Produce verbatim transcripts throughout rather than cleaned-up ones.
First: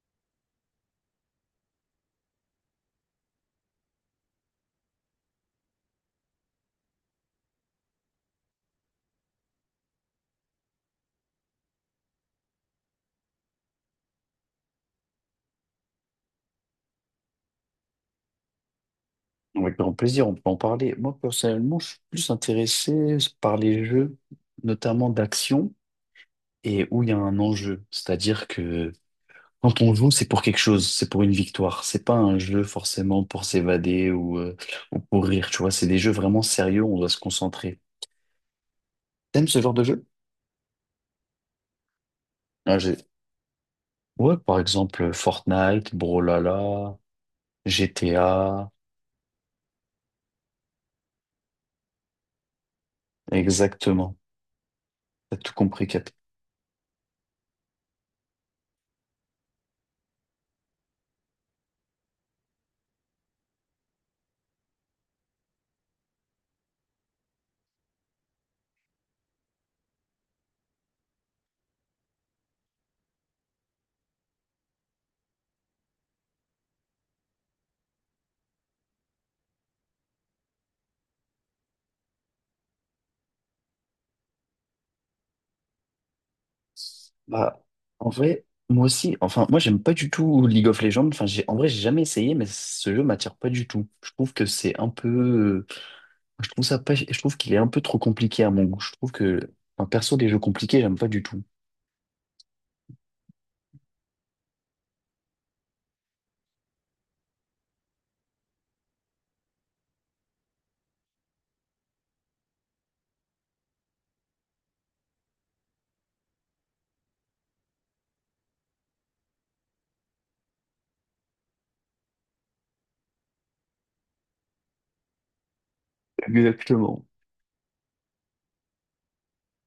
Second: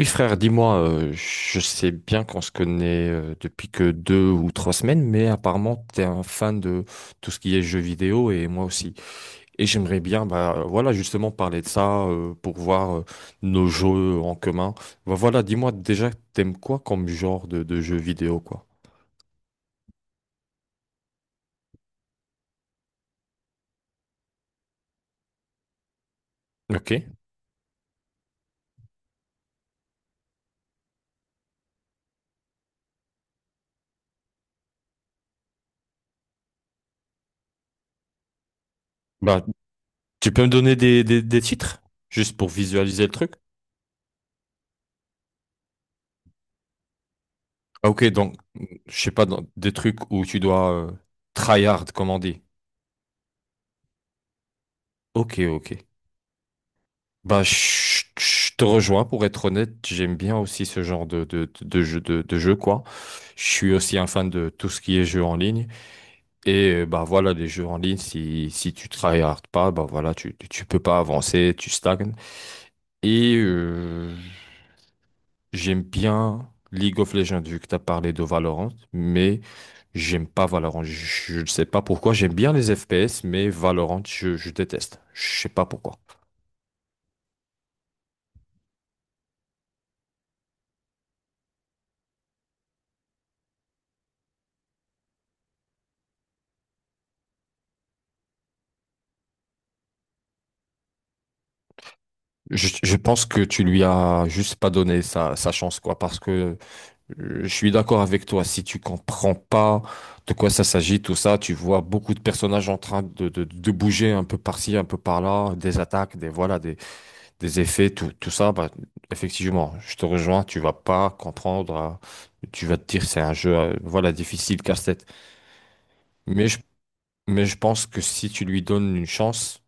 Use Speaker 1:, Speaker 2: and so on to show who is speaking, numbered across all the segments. Speaker 1: Oui, frère, dis-moi, euh, je sais bien qu'on se connaît euh, depuis que deux ou trois semaines, mais apparemment, t'es un fan de tout ce qui est jeux vidéo et moi aussi. Et j'aimerais bien, bah, euh, voilà, justement parler de ça euh, pour voir euh, nos jeux en commun. Bah, voilà, dis-moi déjà, t'aimes quoi comme genre de, de jeux vidéo, quoi?
Speaker 2: Avec grand plaisir, on peut en parler. Moi, personnellement, je suis plus intéressé par les jeux, notamment d'action, et
Speaker 1: Ok.
Speaker 2: où il y a un enjeu. C'est-à-dire que quand on joue, c'est pour quelque chose, c'est pour une victoire. C'est pas un jeu forcément pour s'évader ou, euh, ou pour rire, tu vois. C'est des jeux vraiment sérieux, on doit se concentrer.
Speaker 1: Bah,
Speaker 2: T'aimes ce genre de jeu?
Speaker 1: tu peux me donner des, des, des titres, juste pour
Speaker 2: Ah, j'ai-
Speaker 1: visualiser le truc?
Speaker 2: Ouais, par exemple, Fortnite, Brawlhalla,
Speaker 1: Ah, ok, donc,
Speaker 2: G T A,
Speaker 1: je sais pas, dans- des trucs où tu dois euh, tryhard, comme on dit.
Speaker 2: exactement. T'as
Speaker 1: Ok,
Speaker 2: tout
Speaker 1: ok.
Speaker 2: compris.
Speaker 1: Bah, je je te rejoins, pour être honnête, j'aime bien aussi ce genre de, de, de jeu, de, de jeu, quoi. Je suis aussi un fan de tout ce qui est jeu en ligne. Et euh, bah voilà, les jeux en ligne, si, si tu tryhard pas, bah voilà, tu, tu tu peux pas avancer, tu stagnes. Et euh, J'aime bien League of Legends, vu que tu as parlé de Valorant, mais j'aime pas Valorant. Je ne sais pas pourquoi. J'aime bien les F P S, mais Valorant, je, je déteste. Je sais pas pourquoi.
Speaker 2: Bah, en vrai, moi aussi, enfin, moi, j'aime pas du tout League of Legends. Enfin, j'ai, en vrai, j'ai jamais essayé, mais ce jeu m'attire pas du tout. Je trouve que c'est un peu, je trouve ça pas, je trouve qu'il est un peu trop compliqué à mon goût. Je trouve que, enfin, perso, les jeux compliqués, j'aime pas du tout.
Speaker 1: Je, je pense que tu lui as juste pas donné sa, sa chance, quoi, parce que euh, je suis d'accord avec toi. Si tu comprends pas de quoi ça s'agit, tout ça, tu vois beaucoup de personnages en train de, de, de bouger un peu par-ci, un peu par-là, des attaques, des voilà, des, des effets, tout, tout ça, bah, effectivement, je te rejoins, tu vas pas comprendre, hein, tu vas te dire c'est un jeu, euh, voilà, difficile, casse-tête. Mais je,
Speaker 2: Exactement.
Speaker 1: mais je pense que si tu lui donnes une chance,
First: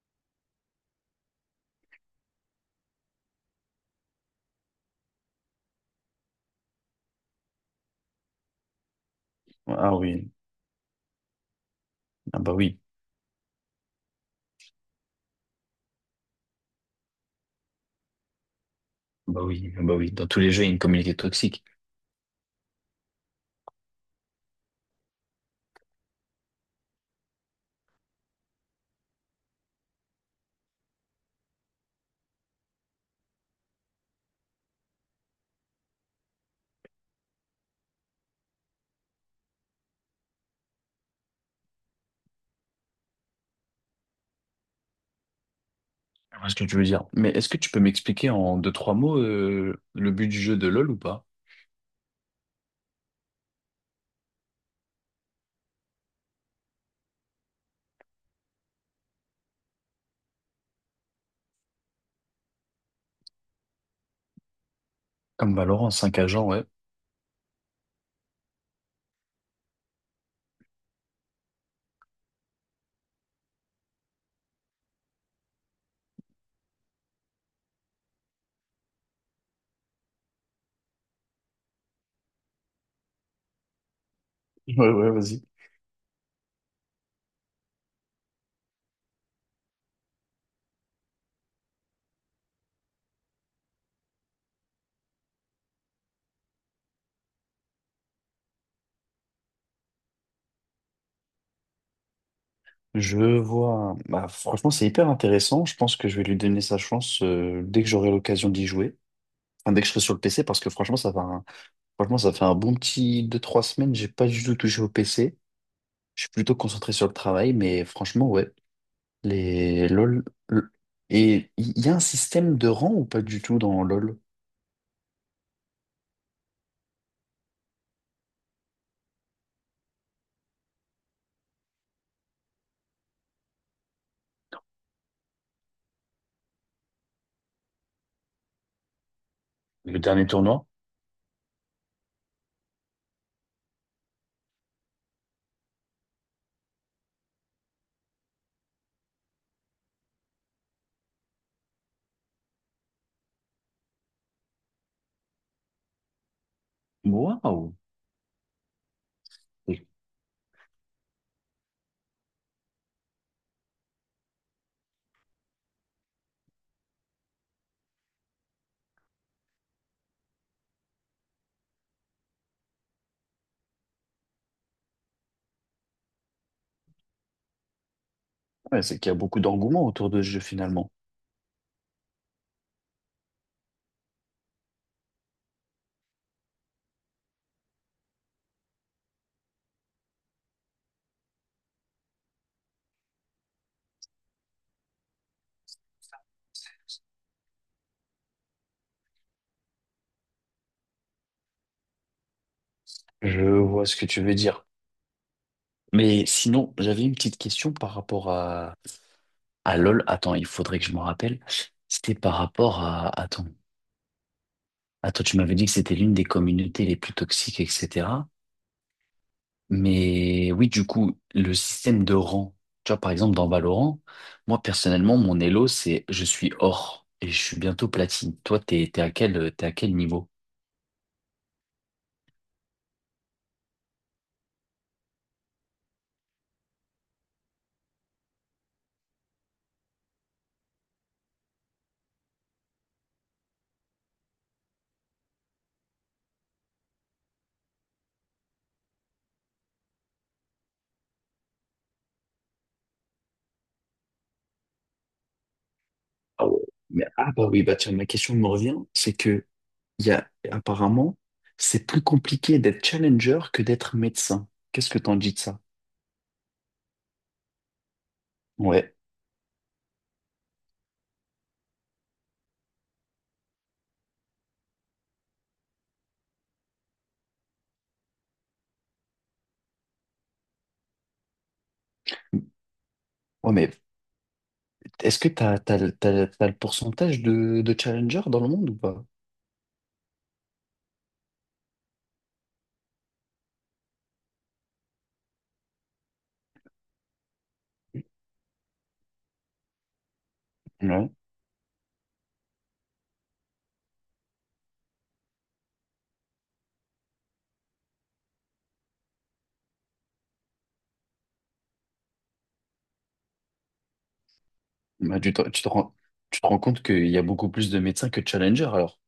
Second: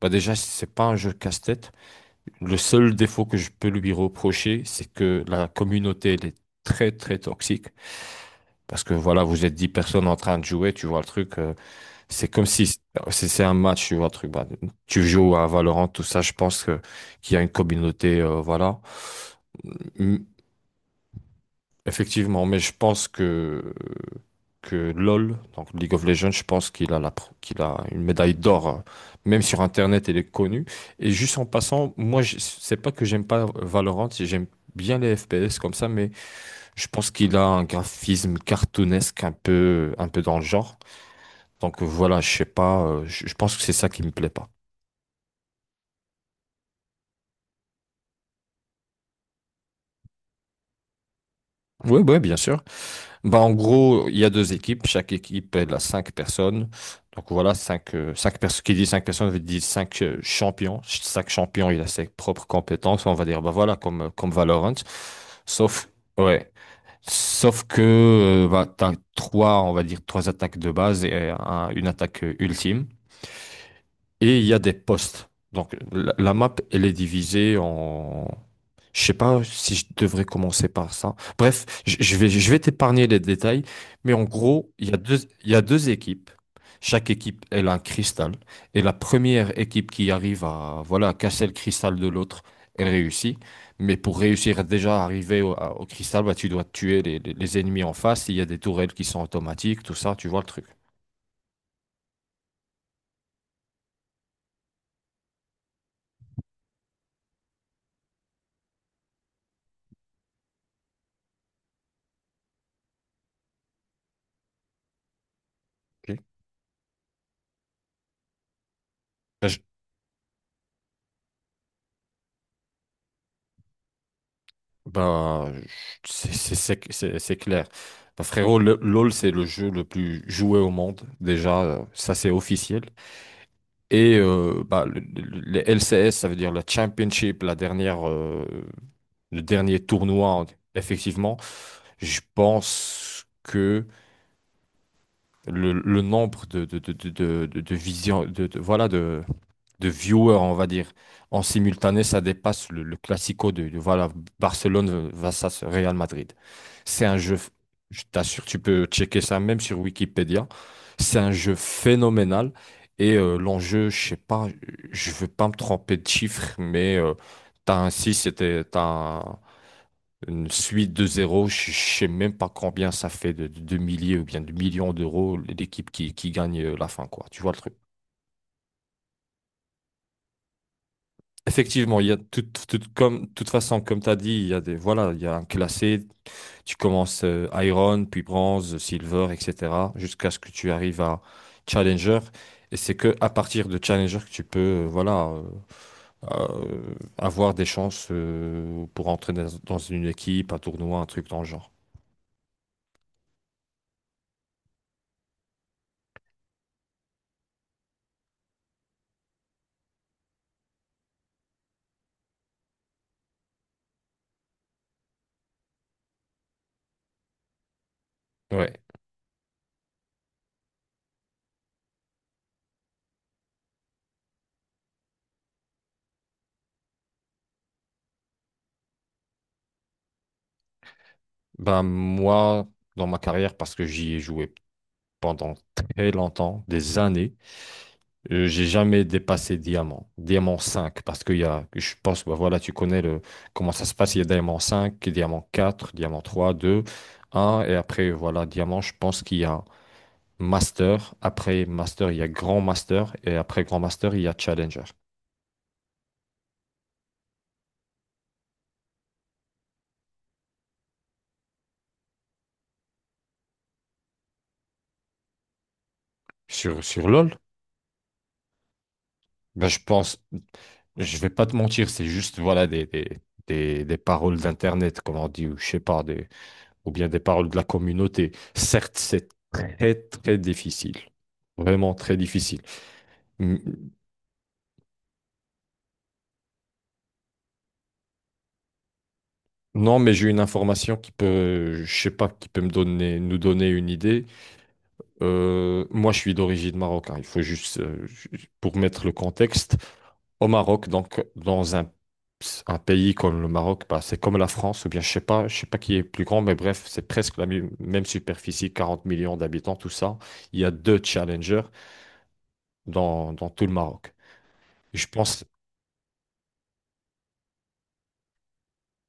Speaker 1: bah déjà, c'est pas un jeu casse-tête. Le seul défaut que je peux lui reprocher, c'est que la communauté, elle est très, très toxique. Parce que voilà, vous êtes dix
Speaker 2: Ah
Speaker 1: personnes en
Speaker 2: oui,
Speaker 1: train de jouer, tu vois le truc. euh, C'est
Speaker 2: ah
Speaker 1: comme
Speaker 2: bah
Speaker 1: si
Speaker 2: oui.
Speaker 1: c'est c'est un match, tu vois, un truc. Bah, tu joues à Valorant, tout ça, je pense que qu'il y a une communauté, euh, voilà.
Speaker 2: Bah oui, bah oui,
Speaker 1: Mm.
Speaker 2: dans tous les jeux, il y a une communauté toxique.
Speaker 1: Effectivement, mais je pense que que LoL, donc League of Legends, je pense qu'il a la pr- qu'il a une médaille d'or, euh, même sur Internet, il est connu. Et juste en passant, moi, je- c'est pas que j'aime pas Valorant, j'aime bien les F P S comme ça, mais je pense qu'il a un graphisme cartoonesque un peu un peu dans le genre. Donc euh, voilà, je sais pas, euh, je je pense que c'est ça qui me plaît pas.
Speaker 2: Je vois ce que tu veux dire. Mais est-ce que tu peux m'expliquer en deux, trois mots euh, le but du jeu de LoL ou pas?
Speaker 1: Oui, oui, bien sûr. Bah, en gros, il y a deux équipes. Chaque équipe, elle a cinq personnes. Donc voilà, cinq, euh, cinq personnes. Qui dit cinq personnes, veut dire cinq euh, champions. Ch- Chaque champion, il a ses propres compétences. On va dire, bah voilà, comme, euh, comme Valorant.
Speaker 2: Comme
Speaker 1: Sauf,
Speaker 2: Valorant, cinq agents,
Speaker 1: ouais.
Speaker 2: ouais.
Speaker 1: Sauf que, euh, bah, t'as trois, on va dire, trois attaques de base et euh, un- une attaque euh, ultime. Et il y a des postes. Donc la, la map, elle est divisée. Je sais pas si je devrais commencer par ça. Bref, je je vais, je vais t'épargner les détails, mais en gros,
Speaker 2: Ouais,
Speaker 1: il y a
Speaker 2: ouais,
Speaker 1: deux,
Speaker 2: vas-y.
Speaker 1: il y a deux équipes. Chaque équipe, elle a un cristal. Et la première équipe qui arrive à, voilà, à casser le cristal de l'autre, elle réussit. Mais pour réussir à déjà arriver au, à- au cristal, bah, tu dois tuer les, les- les ennemis en face. Il y a des tourelles qui sont automatiques, tout ça, tu vois le truc.
Speaker 2: Je vois. Bah, franchement, c'est hyper intéressant. Je pense que je vais lui donner sa chance euh, dès que j'aurai l'occasion d'y jouer. Enfin, dès que je serai sur le P C, parce que franchement, ça fait un... franchement, ça fait un bon petit deux trois semaines. J'ai pas du tout touché au P C. Je suis plutôt concentré sur le travail, mais franchement, ouais.
Speaker 1: Ok.
Speaker 2: Les LOL. l- Et il y a un système de rang ou pas du tout dans LOL?
Speaker 1: Bah, c'est c'est- c'est- c'est- c'est clair. Bah, frérot, le- LOL, c'est le jeu le plus joué au monde. Déjà, euh, ça, c'est officiel. Et euh, bah, le- le- les L C S, ça veut dire la Championship, la dernière, euh, le dernier
Speaker 2: Le dernier
Speaker 1: tournoi,
Speaker 2: tournoi?
Speaker 1: effectivement. Je pense que le, le nombre de, de, de, de, de, de, de vision- de, de- voilà, de viewers, on va dire. En simultané, ça dépasse le, le classico de, de, voilà, Barcelone versus Real Madrid. C'est un jeu,
Speaker 2: Waouh!
Speaker 1: je t'assure, tu peux checker ça même sur Wikipédia. C'est un jeu phénoménal. Et euh, l'enjeu, je sais pas, je veux pas me tromper de chiffres, mais euh, t'as un six c'était t'as un- une suite de zéro je je sais même pas combien ça fait de, de, de milliers ou bien de millions d'euros l'équipe qui, qui gagne euh, la fin, quoi. Tu vois le truc?
Speaker 2: Ouais, c'est qu'il y a beaucoup d'engouement autour de ce jeu finalement.
Speaker 1: Effectivement, il y a tout, tout- comme, toute façon, comme tu as dit, il y a des, voilà, il y a un classé. Tu commences euh, Iron, puis Bronze, Silver, et cetera jusqu'à ce que tu arrives à Challenger. Et c'est que à partir de Challenger que tu peux, euh, voilà, euh, euh, avoir des chances euh, pour entrer dans, dans une équipe, un tournoi, un truc dans le genre.
Speaker 2: Je vois ce que tu veux dire. Mais sinon, j'avais une petite question par rapport à, à LOL. Attends, il faudrait que je me rappelle. C'était par rapport à... Attends. Attends, tu m'avais dit que c'était l'une des communautés les plus toxiques, et cetera.
Speaker 1: Ouais.
Speaker 2: Mais oui, du coup, le système de rang, tu vois, par exemple, dans Valorant, moi, personnellement, mon elo, c'est je suis or et je suis bientôt platine. Toi, t'es, t'es à quel, t'es à quel niveau?
Speaker 1: Ben moi, dans ma carrière, parce que j'y ai joué pendant très longtemps, des années. Euh, J'ai jamais dépassé diamant, diamant cinq parce qu'il y a, je pense, bah voilà, tu connais le, comment ça se passe, il y a diamant cinq diamant quatre diamant trois deux un et après, voilà, diamant, je pense qu'il y a master, après master, il y a grand master, et après grand master, il y a challenger.
Speaker 2: Ah ouais. Mais, ah bah oui, bah tiens, ma question me revient, c'est que il y a apparemment c'est plus compliqué d'être challenger que d'être médecin. Qu'est-ce que t'en dis de ça?
Speaker 1: Sur, sur LoL,
Speaker 2: Ouais.
Speaker 1: ben je pense, je vais pas te mentir, c'est juste, voilà, des, des, des, des paroles d'internet, comme on dit, ou je sais pas, des, ou bien des paroles de la communauté. Certes, c'est très, très difficile. Vraiment très difficile.
Speaker 2: Ouais,
Speaker 1: M-
Speaker 2: mais est-ce que t'as, t'as, le- t'as, le t'as le pourcentage de, de challenger dans le monde ou pas?
Speaker 1: Non, mais j'ai une information qui peut, je sais pas, qui peut me donner, nous donner une idée. Euh, moi, je suis d'origine marocaine. Il faut juste, euh, ju- pour mettre le contexte, au Maroc,
Speaker 2: Ouais.
Speaker 1: donc dans un, un pays comme le Maroc, bah, c'est comme la France, ou bien je sais pas, je sais pas qui est plus grand, mais bref, c'est presque la mi- même superficie, quarante millions d'habitants, tout ça. Il y a deux challengers dans, dans tout le Maroc. Je
Speaker 2: Bah, tu te,
Speaker 1: pense,
Speaker 2: tu te rends, tu te rends compte qu'il y a beaucoup plus de médecins que de challengers, alors.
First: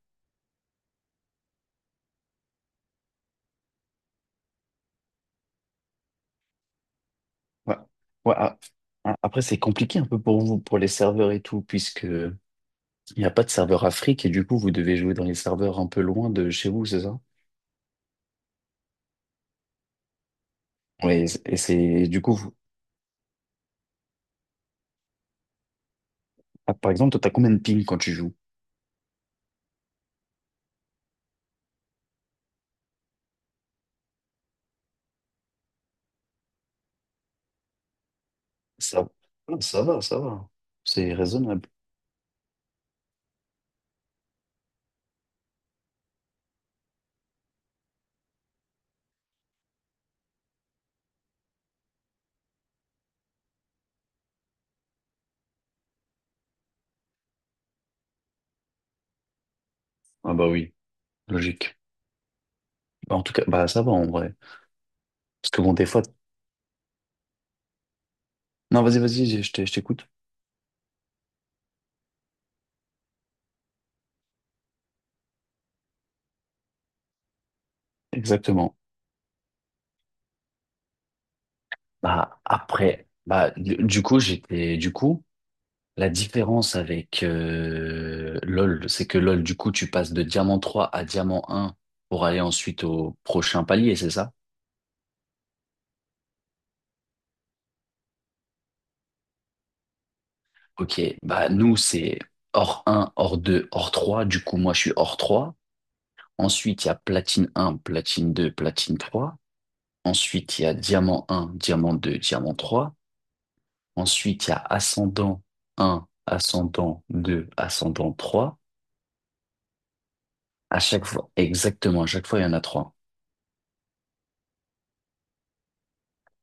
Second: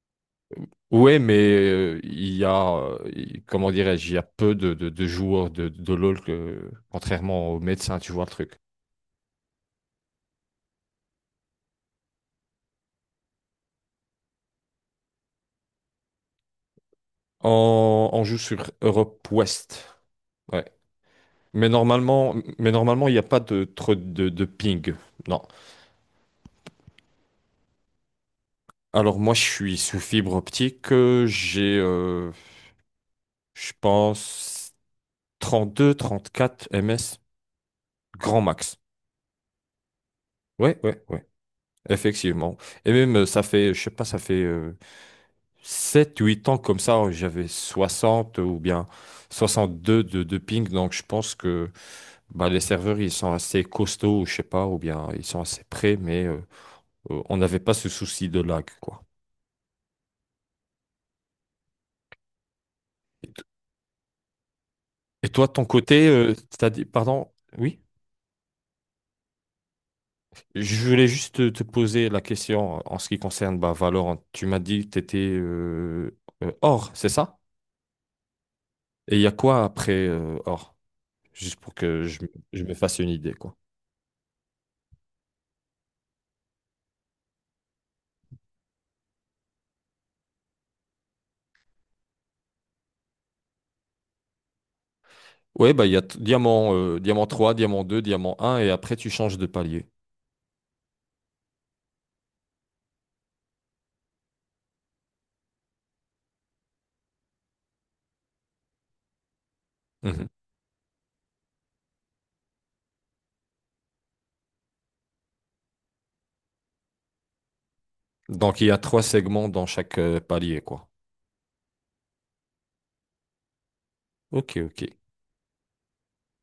Speaker 1: ouais, mais euh, il y a, euh, il- comment dirais-je, il y a peu de, de, de joueurs de, de LoL que, contrairement aux
Speaker 2: Ouais.
Speaker 1: médecins, tu vois le
Speaker 2: Ouais, ah,
Speaker 1: truc.
Speaker 2: ah, après, c'est compliqué un peu pour vous, pour les serveurs et tout, puisque il n'y a pas de serveur Afrique et du coup, vous devez jouer dans les serveurs un peu loin de chez vous, c'est ça?
Speaker 1: On, on joue sur Europe Ouest, ouais.
Speaker 2: Ouais, et c'est et
Speaker 1: Mais
Speaker 2: c'est- du
Speaker 1: normalement,
Speaker 2: coup, vous-
Speaker 1: mais normalement, il n'y a pas de trop de, de ping, non.
Speaker 2: ah, par exemple, toi, t'as combien de ping quand tu joues?
Speaker 1: Alors moi, je suis sous fibre optique, euh, j'ai, euh, je pense, trente-deux, trente-quatre ms, grand max.
Speaker 2: Ça, ah, ça va, ça va.
Speaker 1: Ouais, ouais,
Speaker 2: C'est
Speaker 1: ouais,
Speaker 2: raisonnable.
Speaker 1: effectivement. Et même, euh, ça fait, je sais pas, ça fait euh, sept huit ans comme ça, j'avais soixante ou bien soixante-deux de, de ping. Donc, je pense que bah, les serveurs, ils sont assez costauds, je sais pas, ou bien ils sont assez prêts, mais euh, euh, on n'avait pas ce souci de lag, quoi.
Speaker 2: Ah bah oui, logique. Bah, en
Speaker 1: Et,
Speaker 2: tout cas,
Speaker 1: t-
Speaker 2: bah ça va en vrai.
Speaker 1: et toi,
Speaker 2: Parce
Speaker 1: de
Speaker 2: que
Speaker 1: ton
Speaker 2: bon, des fois...
Speaker 1: côté, euh, t'as dit, pardon, oui?
Speaker 2: Non, vas-y, vas-y, je je t'ai- je t'écoute.
Speaker 1: Je voulais juste te, te poser la question en ce qui concerne bah, Valorant. Tu m'as dit que tu étais Or, c'est ça?
Speaker 2: Exactement.
Speaker 1: Et il y a quoi après euh, Or? Juste pour que je,
Speaker 2: Bah
Speaker 1: je me fasse
Speaker 2: après,
Speaker 1: une idée,
Speaker 2: bah
Speaker 1: quoi.
Speaker 2: du du coup, j'étais... Du coup... La différence avec euh, LoL, c'est que LoL, du coup, tu passes de diamant trois à diamant un pour aller ensuite au prochain palier, c'est ça?
Speaker 1: Ouais, bah, il y a t- diamant, euh, diamant trois diamant deux diamant un et après tu changes de palier.
Speaker 2: Ok, bah nous, c'est or un, or deux, or trois. Du coup, moi, je suis or trois. Ensuite, il y a platine un, platine deux, platine trois.
Speaker 1: Mhm.
Speaker 2: Ensuite, il y a diamant un, diamant deux, diamant trois. Ensuite, il y a ascendant un, ascendant deux, ascendant trois.
Speaker 1: Donc il y a trois segments dans chaque euh, palier,
Speaker 2: À
Speaker 1: quoi.
Speaker 2: chaque fois, exactement, à chaque fois, il y en a trois.
Speaker 1: Ok, ok.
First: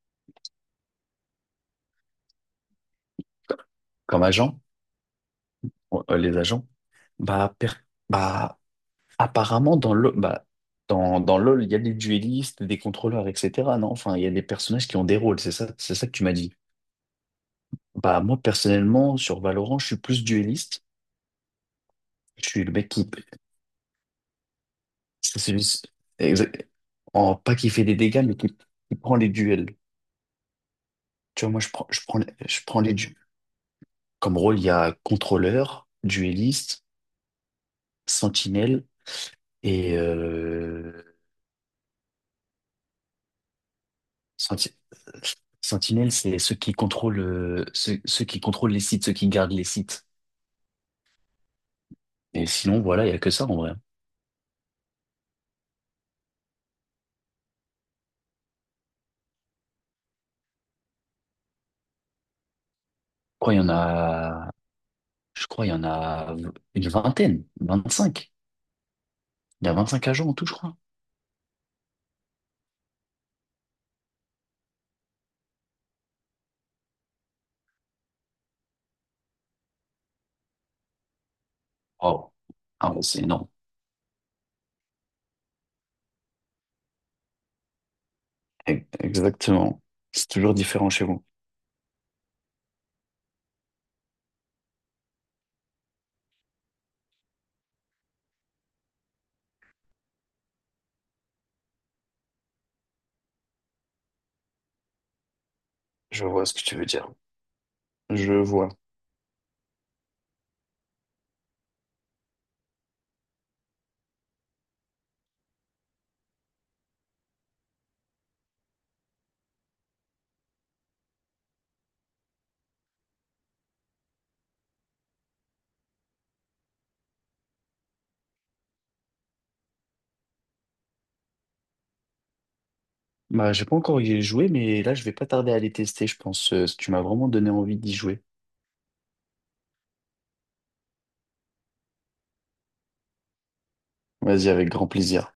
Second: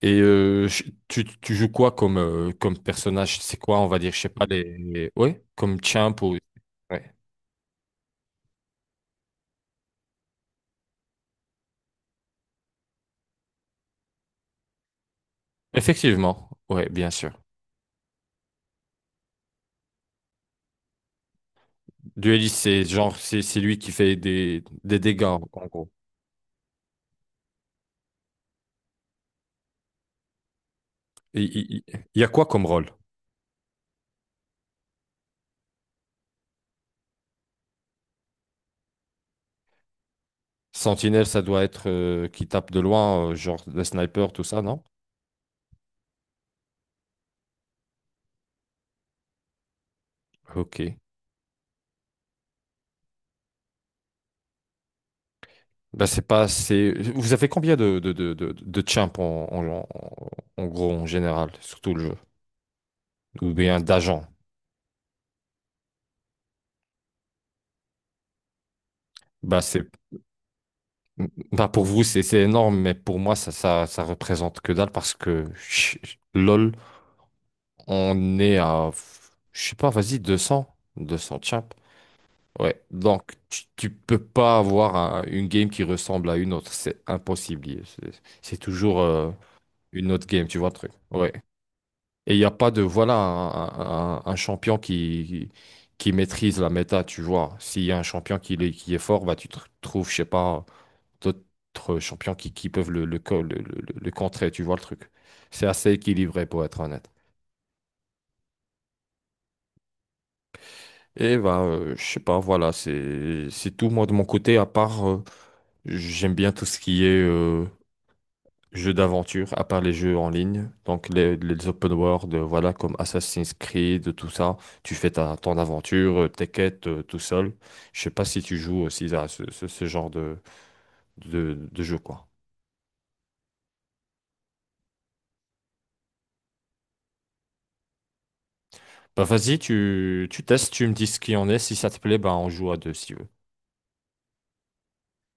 Speaker 1: Et euh, ch- tu, tu joues quoi comme, euh, comme personnage? C'est quoi, on va dire, je
Speaker 2: Comme
Speaker 1: sais pas,
Speaker 2: agent?
Speaker 1: les... les- Ouais, comme
Speaker 2: Ouais,
Speaker 1: champ
Speaker 2: euh, les
Speaker 1: ou...
Speaker 2: agents?
Speaker 1: Ouais.
Speaker 2: Bah, per- bah apparemment, dans le bah, dans, dans LoL, il y a des duellistes, des contrôleurs, et cetera. Non? Enfin, il y a des personnages qui ont des rôles, c'est ça, c'est ça que tu m'as
Speaker 1: Effectivement,
Speaker 2: dit.
Speaker 1: ouais, bien sûr.
Speaker 2: Bah, moi, personnellement, sur Valorant, je suis plus duelliste. Je
Speaker 1: Dueliste,
Speaker 2: suis le
Speaker 1: c'est
Speaker 2: mec qui...
Speaker 1: genre, c'est c'est lui qui fait des, des dégâts,
Speaker 2: C'est
Speaker 1: en en
Speaker 2: celui...
Speaker 1: gros.
Speaker 2: exact- en- pas qui fait des dégâts, mais qui, qui prend les duels.
Speaker 1: Et
Speaker 2: Tu vois, moi,
Speaker 1: Il
Speaker 2: je
Speaker 1: il-
Speaker 2: prends, je prends,
Speaker 1: il y a quoi
Speaker 2: je
Speaker 1: comme
Speaker 2: prends
Speaker 1: rôle?
Speaker 2: les duels. Comme rôle, il y a contrôleur, duelliste, sentinelle et euh,
Speaker 1: Sentinelle, ça doit être euh, qui tape de loin, euh, genre le sniper, tout ça,
Speaker 2: Senti-
Speaker 1: non?
Speaker 2: Sentinelle, c'est ceux qui contrôlent, euh, ceux, ceux qui contrôlent les sites, ceux qui gardent les sites.
Speaker 1: Ok.
Speaker 2: Et sinon, voilà, il y a que ça en vrai. Je
Speaker 1: Bah, c'est pas assez. Vous avez combien de, de, de, de, de champs en, en, en- en gros, en général, sur tout le jeu?
Speaker 2: crois
Speaker 1: Ou
Speaker 2: il y en
Speaker 1: bien d'agents?
Speaker 2: a, je crois il y en a une vingtaine, vingt-cinq.
Speaker 1: Bah,
Speaker 2: Il y a
Speaker 1: c'est,
Speaker 2: vingt-cinq agents en tout, je crois.
Speaker 1: bah, pour vous, c'est c'est énorme, mais pour moi, ça, ça, ça représente que dalle parce que ch- LOL, on est à, je sais pas, vas-y, deux cents deux cents champs.
Speaker 2: Wow.
Speaker 1: Ouais,
Speaker 2: Ah ouais, c'est
Speaker 1: donc
Speaker 2: énorme.
Speaker 1: tu, tu peux pas avoir un- une game qui ressemble à une autre, c'est impossible. C'est c'est
Speaker 2: E-
Speaker 1: toujours euh,
Speaker 2: Exactement.
Speaker 1: une autre
Speaker 2: C'est
Speaker 1: game,
Speaker 2: toujours
Speaker 1: tu vois le
Speaker 2: différent
Speaker 1: truc.
Speaker 2: chez vous.
Speaker 1: Ouais. Et il n'y a pas de, voilà, un, un- un champion qui, qui maîtrise la méta, tu vois. S'il y a un champion qui, l'est- qui est fort, bah, tu tr- trouves, je sais pas, d'autres champions qui, qui peuvent le, le, co- le, le- le contrer, tu vois le truc. C'est assez
Speaker 2: Je vois
Speaker 1: équilibré,
Speaker 2: ce que
Speaker 1: pour
Speaker 2: tu
Speaker 1: être
Speaker 2: veux dire.
Speaker 1: honnête.
Speaker 2: Je vois.
Speaker 1: Et bah, euh, je sais pas, voilà, c'est, c'est tout, moi, de mon côté, à part, euh, j'aime bien tout ce qui est, euh, jeux d'aventure, à part les jeux en ligne, donc les, les open world, euh, voilà, comme Assassin's Creed, tout ça, tu fais ta, ton aventure, euh, tes quêtes, euh, tout seul. Je sais pas si tu joues aussi à ce, ce- ce genre de, de, de jeu, quoi.
Speaker 2: Bah, j'ai pas encore y joué, mais là, je vais pas tarder à les tester, je pense. Euh, Tu m'as vraiment donné envie d'y jouer.
Speaker 1: Bah vas-y, tu, tu testes, tu me dis ce qu'il en est, si ça te plaît, bah on joue à deux si tu veux.
Speaker 2: Vas-y, avec grand plaisir.